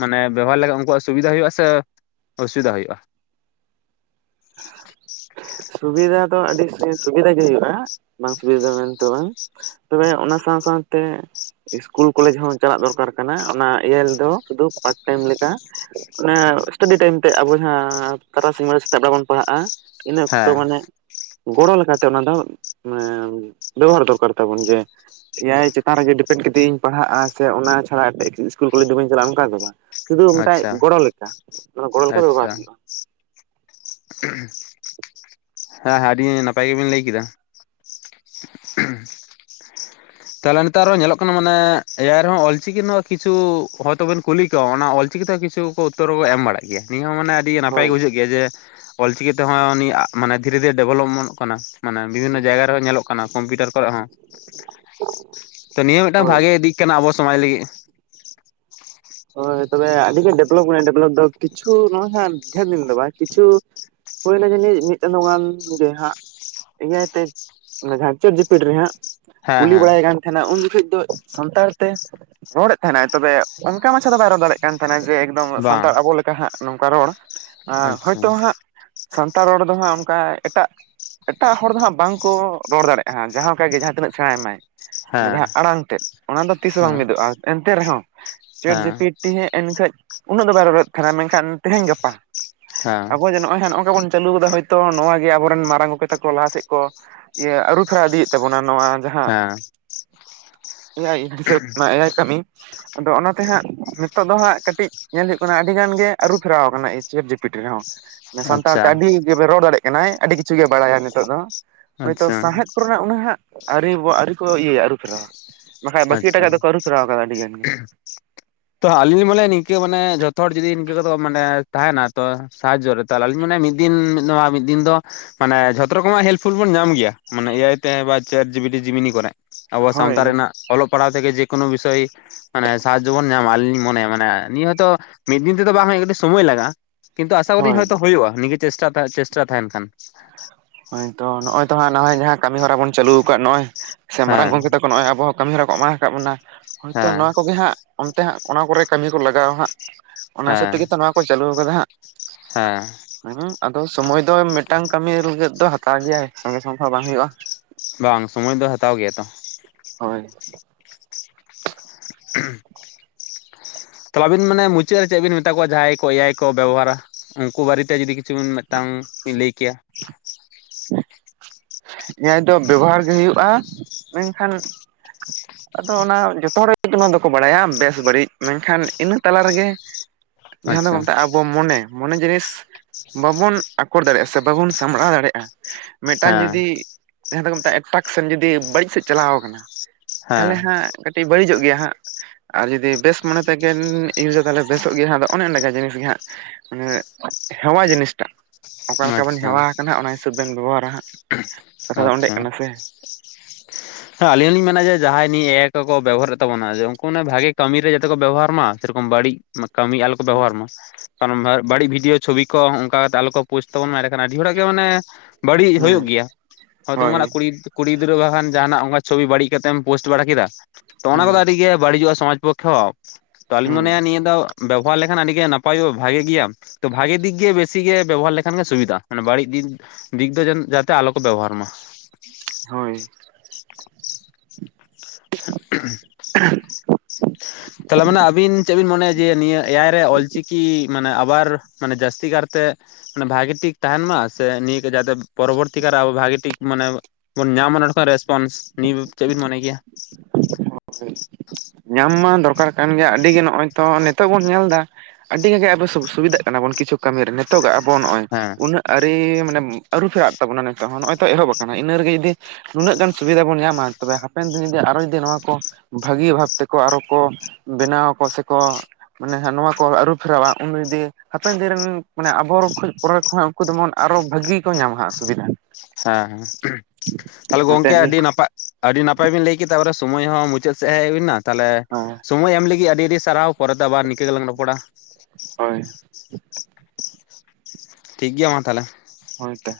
ᱢᱟᱱᱮ ᱵᱮᱵᱚᱦᱟᱨ ᱞᱮᱠᱷᱟᱡ ᱩᱱᱠᱩᱣᱟᱜ ᱥᱩᱵᱤᱫᱟ ᱦᱩᱭᱩᱜᱼᱟ ᱥᱮ ᱚ-ᱥᱩᱵᱤᱫᱟ ᱦᱩᱭᱩᱜᱼᱟ᱾ [inaudible] ᱥᱩᱵᱤᱫᱟ ᱫᱚ ᱟᱹᱰᱤ ᱥᱩᱵᱤᱫᱷᱟ ᱜᱮ ᱦᱩᱭᱩᱜᱼᱟ ᱵᱟᱝ ᱥᱩᱵᱤᱫᱟ ᱫᱚ ᱢᱮᱱ ᱛᱮ ᱫᱚ ᱵᱟᱝ᱾ ᱛᱚᱵᱮ ᱚᱱᱟ ᱥᱟᱶ ᱥᱟᱶ ᱛᱮ ᱤᱥᱠᱩᱞ ᱠᱚᱞᱮᱡᱽ ᱦᱚᱸ ᱪᱟᱞᱟᱜ ᱫᱚᱨᱠᱟᱨ ᱠᱟᱱᱟ ᱚᱱᱟ ᱮᱭᱟᱭ‌ ᱫᱚ ᱥᱩᱫᱩ ᱯᱟᱨᱴ ᱴᱟᱭᱤᱢ ᱞᱮᱠᱟ ᱚᱱᱟ ᱥᱴᱟᱰᱤ ᱴᱟᱭᱤᱢ ᱛᱮᱫ ᱟᱵᱚ ᱡᱟᱦᱟ ᱛᱟᱨᱟ ᱥᱤᱧ [unintelligible] [unintelligible] ᱵᱮᱲᱟ ᱵᱚᱱ ᱯᱟᱲᱦᱟᱜᱼᱟ ᱤᱱᱟᱹ ᱚᱠᱛᱚ ᱦᱮᱸ ᱢᱟᱱᱮ ᱜᱚᱲᱚ ᱞᱮᱠᱟᱛᱮ ᱚᱱᱟ ᱫᱚ ᱵᱮᱵᱚᱦᱟᱨ ᱫᱚᱨ ᱠᱟᱨ ᱛᱟᱵᱚᱱ ᱡᱮ ᱮᱭᱟᱭ ᱪᱮᱛᱟᱱ ᱨᱮᱜᱮ ᱰᱤᱯᱮᱱᱰ ᱠᱟᱛᱮᱫ ᱤᱧ ᱯᱟᱲᱦᱟᱜᱼᱟ ᱥᱮ ᱚᱱᱟ ᱪᱷᱟᱲᱟ ᱤᱥᱠᱩᱞ ᱠᱚᱞᱮᱡᱽ ᱫᱚ ᱵᱟᱹᱧ ᱪᱟᱞᱟᱜᱼᱟ ᱚᱱᱠᱟ ᱫᱚ ᱵᱟᱝ᱾ ᱥᱩᱫᱷᱩ ᱟᱪᱪᱷᱟ [unintelligible] ᱜᱚᱲᱚ ᱞᱮᱠᱟ ᱢᱟᱱᱮ ᱜᱚᱲᱚ ᱞᱮᱠᱟ ᱟᱪᱪᱷᱟ ᱵᱮᱵᱚᱦᱟᱨ ᱦᱩᱭᱩᱜᱼᱟ᱾ ᱦᱮᱸ ᱦᱮᱸ ᱟᱹᱰᱤ ᱱᱟᱯᱟᱭ ᱜᱮ ᱵᱤᱱ ᱞᱟᱹᱭ ᱠᱮᱫᱟ᱾ [inaudible] ᱛᱟᱦᱞᱮ ᱱᱮᱛᱟᱨ ᱦᱚᱸ ᱧᱮᱞᱚᱜ ᱠᱟᱱᱟ ᱢᱟᱱᱮ ᱮᱭᱟᱭ ᱨᱮᱦᱚᱸ ᱚᱞ ᱪᱤᱠᱤ ᱨᱮᱱᱟᱜ ᱠᱤᱪᱷᱩ ᱦᱚᱭ ᱛᱚᱵᱮᱱ ᱠᱩᱞᱤ ᱠᱚᱣᱟ ᱚᱱᱟ ᱚᱞ ᱪᱤᱠᱤ ᱛᱮ ᱠᱤᱪᱷᱩ ᱩᱛᱚᱨ ᱠᱚ ᱮᱢ ᱵᱟᱲᱟᱜ ᱜᱮᱭᱟ ᱱᱤᱭᱟᱹ ᱦᱚᱸ ᱢᱟᱱᱮ ᱟᱹᱰᱤ ᱱᱟᱯᱟᱭ ᱦᱳᱭ ᱜᱮ ᱵᱩᱡᱷᱟᱹᱜ ᱜᱮᱭᱟ ᱡᱮ ᱚᱞᱪᱤᱠᱤ ᱛᱮᱦᱚᱸ ᱩᱱᱤ ᱢᱟᱱᱮ ᱫᱷᱤᱨᱮ ᱫᱷᱤᱨᱮ ᱰᱮᱵᱷᱞᱚᱯ ᱮᱢᱟᱱ ᱚᱜ ᱠᱟᱱᱟ᱾ ᱢᱟᱱᱮ ᱵᱤᱵᱷᱤᱱᱚ ᱡᱟᱭᱜᱟ ᱨᱮ ᱦᱚᱸ ᱧᱮᱞᱚᱜ ᱠᱟᱱᱟ ᱠᱚᱢᱯᱤᱭᱩᱴᱟᱨ ᱠᱚᱨᱮ ᱦᱚᱸ ᱛᱚ ᱱᱤᱭᱟᱹ ᱢᱤᱫ ᱴᱟᱝ ᱦᱳᱭ ᱵᱷᱟᱜᱮ ᱫᱤᱠ ᱠᱟᱱᱟ ᱟᱵᱚ ᱥᱚᱢᱟᱡᱽ ᱞᱟᱹᱜᱤᱫ ᱦᱳᱭ ᱛᱚᱵᱮ ᱟᱹᱰᱤ ᱜᱮ ᱰᱮᱵᱷᱞᱚᱯ ᱠᱟᱱᱟ ᱰᱮᱵᱷᱞᱚᱯ ᱫᱚ ᱠᱤᱪᱷᱩ ᱱᱚᱜᱼᱚᱭ ᱦᱟᱸᱜ ᱰᱷᱮᱨ ᱫᱤᱱ ᱫᱚ ᱵᱟᱝ ᱠᱤᱪᱷᱩ ᱦᱳᱭ ᱱᱟ ᱡᱟᱱᱤᱡ ᱢᱤᱫ ᱪᱟᱸᱫᱚ ᱜᱟᱱ ᱜᱮ ᱦᱟᱸᱜ᱾ ᱮᱭᱟᱭ ᱛᱮ ᱚᱱᱟ ᱡᱟᱦᱟ ᱪᱮᱴ ᱡᱤᱯᱤᱴᱤ ᱨᱮ ᱦᱟᱸᱜ᱾ ᱦᱮᱸ ᱠᱩᱞᱤ ᱦᱮᱸ ᱵᱟᱲᱟᱭ ᱮ ᱠᱟᱱ ᱛᱟᱦᱮᱱᱟ ᱩᱱ ᱡᱚᱠᱷᱚᱱ ᱫᱚ ᱥᱟᱱᱛᱟᱲ ᱛᱮ ᱨᱚᱲᱮᱫ ᱛᱟᱦᱮᱫ ᱟᱭ ᱛᱚᱵᱮ ᱩ [unintelligible] ᱢᱟᱪᱷᱟ ᱫᱚ ᱵᱟᱭ ᱨᱚᱲ ᱫᱟᱲᱮᱜ ᱠᱟᱱ ᱛᱟᱦᱮᱱᱟ ᱡᱮ ᱮᱠᱫᱚᱢ ᱵᱟᱝ ᱥᱟᱱᱛᱟᱲ ᱟᱵᱚ ᱞᱮᱠᱟ ᱦᱟᱸᱜ ᱱᱚᱝᱠᱟ ᱨᱚᱲ ᱦᱳᱭ ᱟᱪᱪᱷᱟ ᱛᱚ ᱦᱟᱸᱜ ᱥᱟᱱᱛᱟᱲ ᱨᱚᱲ ᱫᱚ ᱦᱟᱸᱜ ᱚᱱᱠᱟ ᱮᱴᱟᱜ ᱮᱴᱟᱜ ᱦᱚᱲ ᱫᱚ ᱦᱟᱸᱜ ᱵᱟᱝ ᱠᱚ ᱨᱚᱲ ᱫᱟᱲᱮᱜᱼᱟ ᱡᱟᱦᱟ ᱞᱮᱠᱟᱜ ᱜᱮ ᱡᱟᱦᱟ ᱛᱤᱱᱟᱹᱜ ᱥᱮᱲᱟᱭ ᱢᱟᱭ᱾ ᱦᱮᱸ ᱡᱟᱦᱟ ᱟᱲᱟᱝ ᱛᱮᱫ ᱚᱱᱟ ᱫᱚ ᱛᱤᱥ ᱦᱚᱸ ᱵᱟᱝ ᱦᱮᱸ ᱢᱤᱫ ᱚᱜᱼᱟ ᱮᱱᱛᱮ ᱨᱮᱦᱚᱸ ᱪᱮᱴ ᱦᱮᱸ ᱡᱤᱯᱤᱴᱤ ᱦᱮᱡ‌ ᱮᱱᱠᱷᱟ ᱩᱱᱟᱹᱜ ᱫᱚ ᱵᱟᱭ [unintelligible] ᱛᱟᱦᱮᱱᱟ ᱢᱮᱱ ᱠᱷᱟᱱ ᱛᱮᱦᱮᱧ ᱜᱟᱯᱟ ᱦᱮᱸ ᱟᱵᱚ ᱡᱮ ᱱᱚᱜᱼᱚᱭ ᱦᱟᱸᱜ ᱱᱚᱜᱼᱠᱟ ᱵᱚᱱ ᱪᱟᱹᱞᱩ ᱠᱟᱫᱟ ᱦᱳᱭ ᱛᱚ ᱱᱚᱣᱟᱜ ᱜᱮ ᱟᱵᱚ ᱨᱮᱱ ᱢᱟᱨᱟᱝ ᱜᱚᱝᱠᱮ ᱛᱟᱠᱚ ᱞᱟᱦᱟ ᱥᱮᱫ ᱠᱚ ᱤᱭᱟᱹ ᱟᱹᱨᱩ ᱯᱷᱮᱨᱟᱣ ᱤᱫᱤᱭ ᱮᱫ ᱛᱟᱵᱚᱱᱟ ᱱᱚᱣᱟ ᱡᱟᱦᱟᱸ ᱦᱮᱸ ᱮᱭᱟᱭ ᱦᱤᱥᱟᱹᱵᱽ ᱮᱭᱟᱭ ᱠᱟᱹᱢᱤ ᱟᱫᱚ ᱚᱱᱟ ᱛᱮ ᱦᱟᱸᱜ ᱱᱤᱛᱚᱜ ᱫᱚ ᱦᱟᱸᱜ ᱠᱟᱹᱴᱤᱡ ᱧᱮᱞ ᱦᱩᱭᱩᱜ ᱠᱟᱱᱟ ᱟᱹᱰᱤ ᱜᱟᱱ ᱜᱮ ᱟᱹᱨᱩ ᱯᱷᱮᱨᱟᱣ ᱟᱠᱟᱱᱟ ᱪᱮᱴᱡᱤᱯᱤᱴᱤ ᱨᱮᱦᱚᱸ᱾ ᱥᱟᱱᱛᱟᱲ ᱟᱪᱪᱷᱟ ᱛᱮ ᱟᱹᱰᱤ [unintelligible] ᱨᱚᱲ ᱫᱟᱲᱮᱜ ᱠᱟᱱᱟᱭ ᱟᱹᱰᱤ ᱠᱤᱪᱷᱩ ᱜᱮᱭ ᱵᱟᱲᱟᱭᱟ ᱱᱤᱛᱚᱜ ᱫᱚ᱾ ᱦᱳᱭ ᱛᱚ ᱟᱪᱪᱷᱟ ᱥᱟᱶᱦᱮᱫ ᱠᱚ ᱨᱮᱱᱟᱜ ᱩᱱᱟᱹ ᱦᱟᱸᱜ ᱟᱹᱣᱨᱤ ᱵᱚ ᱟᱹᱣᱨᱤ ᱠᱚ ᱤᱭᱟᱹᱭᱟ ᱟᱹᱨᱩ ᱯᱷᱮᱨᱟᱣᱟ᱾ ᱵᱟᱠᱷᱟᱡ ᱵᱟᱠᱤ ᱮᱴᱟ ᱟᱪᱪᱷᱟ ᱜᱟᱜ ᱫᱚᱠᱚ ᱟᱹᱨᱩ ᱯᱷᱮᱨᱟᱣ ᱟᱠᱟᱫᱟ ᱟᱹᱰᱤ ᱜᱟᱱ ᱜᱮ᱾ [inaudible] ᱛᱚ ᱟᱹᱞᱤᱧ ᱞᱤᱧ ᱢᱚᱱᱮᱭᱟ ᱱᱤᱝᱠᱟᱹ ᱢᱟᱱᱮ ᱡᱷᱚᱛᱚ ᱦᱚᱲ ᱡᱩᱫᱤ ᱱᱤᱝᱠᱟᱹ ᱠᱚᱫᱚ ᱢᱟᱱᱮ ᱛᱟᱦᱮᱱᱟ ᱛᱚ ᱥᱟᱦᱟᱡᱚ ᱨᱮ ᱛᱟᱞᱟ ᱞᱤᱧ ᱢᱚᱱᱮ ᱢᱤᱫ ᱫᱤᱱ ᱱᱚᱣᱟ ᱢᱤᱫ ᱫᱤᱱ ᱫᱚ ᱢᱟᱱᱮ ᱡᱷᱚᱛᱚ ᱨᱚᱠᱚᱢᱟᱜ ᱦᱮᱞᱯᱷᱩᱞ ᱵᱚᱱ ᱧᱟᱢ ᱜᱮᱭᱟ ᱢᱟᱱᱮ ᱮᱟᱭ ᱛᱮ ᱵᱟ ᱪᱮᱴ ᱡᱤᱵᱤᱴᱤ ᱡᱤᱢᱤᱱᱤ ᱠᱚᱨᱮ ᱾ ᱟᱵᱚᱣᱟᱜ ᱦᱳᱭ ᱥᱟᱶᱛᱟ ᱨᱮᱱᱟᱜ ᱚᱞᱚᱜ ᱯᱟᱲᱦᱟᱣ ᱛᱮᱜᱮ ᱡᱮᱠᱳᱱᱳ ᱵᱤᱥᱚᱭ ᱢᱟᱱᱮ ᱥᱟᱦᱟᱡᱚ ᱵᱚᱱ ᱧᱟᱢᱟ ᱟᱹᱞᱤᱧ ᱞᱧ ᱢᱚᱱᱮᱭᱟ ᱢᱟᱱᱮ ᱱᱤᱭᱟᱹ ᱦᱚᱛᱳ ᱢᱤᱫ ᱫᱤᱱ ᱛᱮᱫᱚ ᱵᱟᱝ ᱦᱩᱭᱩᱜ ᱠᱟᱹᱴᱤᱡ ᱥᱚᱢᱚᱭ ᱞᱟᱜᱟᱜᱼᱟ ᱾ ᱠᱤᱱᱛᱩ ᱟᱥᱟ ᱠᱚᱨᱤᱧ ᱦᱳᱭ ᱦᱚᱭ ᱛᱚ ᱦᱩᱭᱩᱜᱼᱟ ᱱᱤᱝᱠᱮ ᱪᱮᱥᱴᱟ ᱪᱮᱥᱴᱟ ᱛᱟᱦᱮᱱ ᱠᱷᱟᱱ ᱾ ᱦᱳᱭᱛᱚ ᱱᱚᱜᱚᱭ ᱛᱚ ᱦᱟᱸᱜ ᱱᱚᱜᱼᱚᱭ ᱡᱟᱦᱟᱸ ᱠᱟᱹᱢᱤ ᱦᱚᱨᱟ ᱵᱚᱱ ᱪᱟᱹᱞᱩ ᱟᱠᱟᱫ ᱱᱚᱜᱼᱚᱭ ᱥᱮ ᱢᱟᱨᱟᱝ ᱦᱮᱸ ᱜᱚᱝᱠᱮ ᱛᱟᱠᱚ ᱱᱚᱜᱼᱚᱭ ᱟᱵᱚ ᱦᱚᱸ ᱠᱟᱹᱢᱤᱦᱚᱨᱟ ᱠᱚ ᱮᱢᱟ ᱦᱟᱠᱟᱫ ᱵᱚᱱᱟ ᱦᱳᱭᱛᱚ ᱦᱮᱸ ᱱᱚᱣᱟ ᱠᱚᱜᱮ ᱦᱟᱸᱜ ᱾ ᱚᱱᱛᱮ ᱦᱟᱸᱜ ᱚᱱᱟ ᱠᱚᱨᱮ ᱠᱟᱹᱢᱤ ᱠᱚ ᱞᱟᱜᱟᱣᱟ ᱦᱟᱸᱜ ᱾ ᱚᱱᱟ ᱦᱤᱥᱟᱹᱵᱽ ᱦᱮᱸ ᱛᱮᱜᱮ ᱛᱚ ᱱᱚᱣᱟ ᱠᱚ ᱪᱟᱹᱞᱩ ᱠᱟᱫᱟ ᱦᱟᱸᱜ ᱦᱮᱸ ᱾ ᱦᱮᱸ ᱟᱫᱚ ᱥᱚᱢᱚᱭ ᱫᱚ ᱢᱤᱫᱴᱟᱝ ᱠᱟᱹᱢᱤ ᱞᱟᱹᱜᱤᱫ ᱫᱚ ᱦᱟᱛᱟᱣ ᱜᱮᱭᱟᱭ ᱥᱚᱝᱜᱮ ᱥᱚᱝᱜᱮ ᱦᱚᱸ ᱵᱟᱝ ᱦᱩᱭᱩᱜᱼᱟ ᱾ ᱵᱟᱝ ᱥᱚᱢᱚᱭ ᱫᱚ ᱦᱟᱛᱟᱣ ᱜᱮᱭᱟ ᱛᱚ ᱾ ᱦᱳᱭ ᱾ [inaudible] [inaudible] ᱛᱟᱞᱦᱮ ᱟᱵᱤᱱ ᱢᱟᱱᱮ ᱢᱩᱪᱟᱹᱫ ᱨᱮ ᱪᱮᱫ ᱵᱤᱱ ᱢᱮᱛᱟ ᱠᱚᱣᱟ ᱡᱟᱦᱟᱸᱭ ᱠᱚ ᱮᱭᱟᱭ ᱠᱚ ᱵᱮᱵᱚᱦᱟᱨᱟ ᱩᱱᱠᱩ ᱵᱟᱨᱮᱛᱮ ᱡᱩᱫᱤ ᱠᱤᱪᱷᱩ ᱢᱤᱫᱴᱟᱝ ᱞᱟᱹᱭ ᱠᱮᱭᱟ ᱾ ᱦᱮᱸ ᱫᱚ ᱵᱮᱵᱚᱦᱟᱨ ᱜᱮ ᱦᱩᱭᱩᱜᱼᱟ᱾ ᱢᱮᱱᱠᱷᱟᱱ [inaudible] ᱟᱫᱚ ᱚᱱᱟ ᱡᱚᱛᱚ ᱦᱚᱲ ᱜᱮ ᱱᱚᱣᱟ ᱫᱚᱠᱚ ᱵᱟᱰᱟᱭᱟ ᱵᱮᱥ ᱵᱟᱹᱲᱤᱡ ᱢᱮᱱᱠᱷᱟᱱ ᱤᱱᱟᱹᱜ ᱛᱟᱞᱟ ᱨᱮᱜᱮ ᱡᱟᱦᱟᱸ ᱫᱚ ᱟᱪᱪᱷᱟ ᱢᱮᱴᱟᱜ ᱟᱵᱽ ᱵᱚ ᱢᱚᱱᱮ ᱢᱚᱱᱮ ᱡᱤᱱᱤᱥ ᱵᱟᱵᱚᱱ ᱟᱠᱚᱨ ᱫᱟᱲᱮᱭᱟᱜᱼᱟ ᱥᱮ ᱵᱟᱵᱚᱱ ᱥᱟᱢᱵᱲᱟᱣ ᱫᱟᱲᱮᱭᱟᱜᱼᱟ ᱾ ᱢᱤᱫᱴᱟᱝ ᱦᱮᱸ ᱡᱩᱫᱤ ᱡᱟᱦᱟᱸ ᱫᱚᱠᱚ ᱢᱮᱛᱟᱜᱼᱟ ᱮᱴᱨᱟᱠᱥᱮᱱ ᱡᱩᱫᱤ ᱵᱟᱹᱲᱤᱡ ᱥᱮᱫ ᱪᱟᱞᱟᱣ ᱟᱠᱟᱱᱟ ᱾ ᱛᱟᱦᱚᱞᱮ ᱦᱮᱸ ᱦᱟᱸᱜ ᱠᱟᱹᱴᱤᱡ ᱵᱟᱹᱲᱤᱡᱚᱜ ᱜᱮᱭᱟ ᱦᱟᱸᱜ ᱾ ᱟᱨ ᱡᱩᱫᱤ ᱵᱮᱥ ᱢᱚᱱᱮ ᱛᱮᱜᱮᱢ ᱤᱭᱩᱡᱟ ᱛᱟᱦᱚᱞᱮ ᱵᱮᱥᱚᱜ ᱜᱮᱭᱟᱫᱚ ᱚᱱᱮ ᱚᱱᱠᱟ ᱡᱤᱱᱤᱥ ᱜᱮ ᱦᱟᱸᱜ ᱾ ᱢᱟᱱᱮ ᱦᱮᱣᱟ ᱡᱤᱱᱤᱥ ᱴᱟᱜ ᱚᱠᱟᱞᱮᱠᱟᱵᱮᱱ ᱟᱪᱪᱷᱟ ᱦᱮᱣᱟ ᱟᱠᱟᱱᱟ ᱚᱱᱟ ᱦᱤᱥᱟᱹᱵᱽ ᱵᱮᱱ ᱵᱮᱵᱚᱦᱟᱨ-ᱟ ᱾ ᱟᱪᱪᱷᱟ ᱾ ᱦᱮᱸ ᱟᱹᱞᱤᱧ ᱦᱚᱸ ᱞᱤᱧ ᱢᱮᱱᱟ ᱡᱮ ᱡᱟᱦᱟᱸᱭ ᱱᱤᱭᱟᱹ ᱮᱭᱟᱭ ᱠᱚᱠᱚ ᱵᱮᱵᱚᱦᱟᱨ ᱮᱫ ᱛᱟᱵᱚᱱᱟ ᱩᱱᱠᱩ ᱢᱟᱱᱮ ᱵᱷᱟᱹᱜᱤ ᱠᱟᱹᱢᱤ ᱨᱮ ᱡᱟᱛᱮ ᱠᱚ ᱵᱮᱵᱚᱦᱟᱨ ᱢᱟ ᱾ ᱥᱮᱨᱚᱠᱚᱢ ᱵᱟᱹᱲᱤᱡ ᱠᱟᱹᱢᱤ ᱟᱞᱚ ᱠᱚ ᱵᱮᱵᱚᱦᱟᱨ ᱢᱟ ᱠᱟᱨᱚᱱ ᱵᱟᱹᱲᱤᱡ ᱵᱷᱤᱰᱤᱭᱳ ᱪᱷᱚᱵᱤ ᱠᱚ ᱚᱱᱠᱟ ᱠᱟᱛᱮ ᱟᱞᱚ ᱠᱚ ᱯᱳᱥᱴ ᱛᱟᱵᱚᱱ ᱢᱟᱭ ᱮᱱᱰᱮ ᱠᱷᱟᱱ ᱟᱹᱰᱤ ᱦᱚᱲᱟᱜ ᱜᱮ ᱢᱟᱱᱮ ᱵᱟᱹᱲᱤᱡ ᱦᱩᱸ ᱦᱩᱭᱩᱜ ᱜᱮᱭᱟ ᱦᱚᱭᱛᱚ ᱦᱳᱭ ᱢᱟᱱᱮ ᱠᱩᱲᱤᱫ ᱠᱩᱲᱤ ᱜᱤᱫᱽᱨᱟᱹ ᱵᱟᱠᱷᱟᱱ ᱡᱟᱦᱟᱸᱱᱟᱜ ᱚᱱᱠᱟ ᱪᱷᱚᱵᱤ ᱵᱟᱹᱲᱤᱡ ᱠᱟᱛᱮᱢ ᱯᱳᱥᱴ ᱵᱟᱲᱟ ᱠᱮᱫᱟ ᱛᱚ ᱚᱱᱟ ᱠᱚᱫᱚ ᱦᱩᱸ ᱟᱹᱰᱤ ᱜᱮ ᱵᱟᱹᱲᱤᱡᱚᱜᱼᱟ ᱥᱚᱢᱟᱡᱽ ᱯᱚᱠ ᱛᱷᱚ ᱛᱚ ᱟᱹᱞᱤᱧ ᱦᱩᱸ ᱢᱚᱱᱮᱭᱟ ᱱᱤᱭᱟᱹ ᱫᱚ ᱾ ᱵᱮᱵᱚᱦᱟᱨ ᱞᱮᱠᱷᱟᱱ ᱟᱹᱰᱤ ᱜᱮ ᱱᱟᱯᱟᱭᱚᱜᱼᱟ ᱵᱷᱟᱹᱜᱤ ᱜᱮᱭᱟ ᱛᱚ ᱵᱷᱟᱹᱜᱤ ᱫᱤᱠᱜᱮ ᱵᱮᱥᱤ ᱜᱮ ᱵᱮᱵᱚᱦᱟᱨ ᱞᱮᱠ ᱾ ᱠᱷᱟᱱ ᱜᱮ ᱥᱩᱵᱤᱫᱟᱜ-ᱟ, ᱢᱟᱱᱮ ᱵᱟᱹᱲᱤᱡ ᱫᱤᱠ ᱫᱤᱠ ᱫᱚ ᱡᱟ ᱡᱟᱛᱮ ᱟᱞᱚ ᱠᱚ ᱵᱮᱵᱚᱦᱟᱨ ᱢᱟ᱾ ᱦᱳᱭ ᱾ [unintelligible] [unintelligible] ᱛᱟᱦᱚᱞᱮ ᱢᱟᱱᱮ ᱟᱵᱤᱱ ᱪᱮᱫ ᱵᱤᱱ ᱢᱚᱱᱮᱭᱟ? ᱡᱮ ᱱᱤᱭᱟᱹ ᱮᱭᱟᱭ ᱨᱮ ᱚᱞ--᱾ ᱪᱤᱠᱤ ᱢᱟᱱᱮ ᱟᱵᱟᱨ ᱢᱟᱱᱮ ᱡᱟᱹᱥᱛᱤ ᱠᱟᱨᱛᱮ ᱢᱟᱱᱮ ᱵᱷᱟᱜᱤ ᱴᱷᱤᱠ ᱛᱟᱦᱮᱸᱱ ᱢᱟ ᱥᱮ ᱱᱤᱭᱟᱹ ᱜᱮ ᱡᱟᱛᱮ ᱯᱚᱨᱚᱵᱚᱨᱛᱤ ᱠᱟᱞᱨᱮ ᱟᱵᱚ ᱵᱷᱟᱜᱤ ᱴᱷᱤᱠ ᱢᱟᱱᱮ ᱟᱵᱚ ᱵᱚᱱ ᱧᱟᱢᱟ ᱱᱚᱸᱰᱮ ᱠᱷᱚᱱ ᱨᱮᱥᱯᱚᱱᱥ ᱱᱤᱭᱟᱹ ᱪᱮᱫ ᱵᱤᱱ ᱢᱚᱱᱮ ᱜᱮᱭᱟ? ᱧᱟᱢ ᱢᱟ ᱫᱚᱨᱠᱟᱨ ᱠᱟᱱ ᱜᱮᱭᱟ, ᱟᱹᱰᱤ ᱜᱮ ᱱᱚᱜ-ᱚᱭ ᱛᱚ ᱱᱤᱛᱳᱜ ᱵᱚᱱ ᱧᱮᱞ ᱫᱟ᱾ ᱟᱹᱰᱤ ᱜᱟ ᱜᱮ ᱟᱵᱚ ᱥᱩ ᱥᱩᱵᱤᱫᱟᱜ ᱠᱟᱱᱟ ᱵᱚᱱ ᱠᱤᱪᱷᱩ ᱠᱟᱹᱢᱤ ᱨᱮ᱾ ᱱᱤᱛᱚᱜ ᱜᱟᱜ ᱟᱵᱚ ᱱᱚᱜ-ᱚᱭ ᱦᱮᱸ ᱩᱱᱟᱹᱜ ᱟᱹᱨᱤ ᱢᱟᱱᱮ ᱟᱹᱨᱩ ᱯᱷᱮᱨᱟᱜ ᱛᱟᱵᱚᱱᱟ ᱱᱤᱛᱚᱜ ᱦᱚᱸ ᱱᱚᱜ-ᱚᱭ ᱛᱚ ᱮᱦᱚᱵ ᱟᱠᱟᱱᱟ᱾ ᱤᱱᱟᱹ ᱨᱮᱜᱮ ᱡᱩᱫᱤ ᱩᱱᱟᱹᱜ ᱜᱟᱱ ᱥᱩᱵᱤᱫᱷᱟ ᱵᱚᱱ ᱧᱟᱢᱟ᱾ ᱛᱚᱵᱮ ᱦᱟᱯᱮᱱ ᱫᱤᱱ ᱨᱮ ᱟᱨᱚ ᱡᱩᱫᱤ ᱱᱚᱣᱟ ᱠᱚ ᱵᱷᱟᱹᱜᱤ ᱵᱷᱟᱵ ᱛᱮᱠᱚ ᱟᱨᱚ ᱠᱚ ᱵᱮᱱᱟᱣ ᱟᱠᱚ ᱥᱮ ᱠᱚ ᱚᱱᱮ ᱦᱟᱸᱜ ᱱᱚᱣᱟ ᱠᱚ ᱟᱹᱨᱩ ᱯᱷᱮᱨᱟᱣᱟ ᱩᱱ ᱫᱤᱭᱮ ᱦᱟᱯᱮᱱ ᱫᱤᱱ ᱨᱮᱱ ᱢᱟᱱᱮ ᱟᱵᱚ ᱯᱚᱨᱮ ᱠᱷᱚᱱᱟᱜ ᱩᱱᱠᱩ ᱫᱚ ᱢᱚᱱ ᱟᱨᱚ ᱵᱷᱟᱹᱜᱤ ᱜᱮ ᱠᱚ ᱧᱟᱢᱟ ᱦᱟᱸᱜ ᱥᱩᱵᱤᱫᱷᱟ ᱾ ᱦᱮᱸ ᱦᱮᱸ ᱛᱟᱦᱚᱞᱮ ᱱᱚᱛᱮ ᱜᱚᱝᱠᱮ ᱟᱹᱰᱤ ᱱᱟᱯᱟ ᱟᱹᱰᱤ ᱱᱟᱯᱟᱭ ᱵᱤᱱ ᱞᱟᱹᱭ ᱠᱮᱫᱟ ᱛᱟᱨ ᱯᱚᱨᱮ ᱥᱚᱢᱚᱭ ᱦᱚᱸ ᱢᱩᱪᱟᱹᱫ ᱥᱮᱫ ᱦᱮᱡ ᱦᱩᱭ ᱮᱱᱟ ᱛᱟᱦᱚᱞᱮ ᱦᱳᱭ ᱥᱳᱢᱚᱭ ᱮᱢ ᱞᱟᱹᱜᱤᱫ ᱟᱹᱰᱤ ᱟᱹᱰᱤ ᱥᱟᱨᱦᱟᱣ ᱯᱚᱨᱮ ᱛᱮ ᱟᱵᱟᱨ ᱱᱤᱠᱟᱹ ᱜᱮᱞᱟᱝ ᱨᱚᱯᱚᱲ-ᱟ᱾ ᱦᱳᱭ ᱴᱷᱤᱠ ᱜᱮᱭᱟ ᱢᱟ ᱛᱟᱦᱚᱞᱮ᱾ ᱦᱳᱭ ᱜᱮ,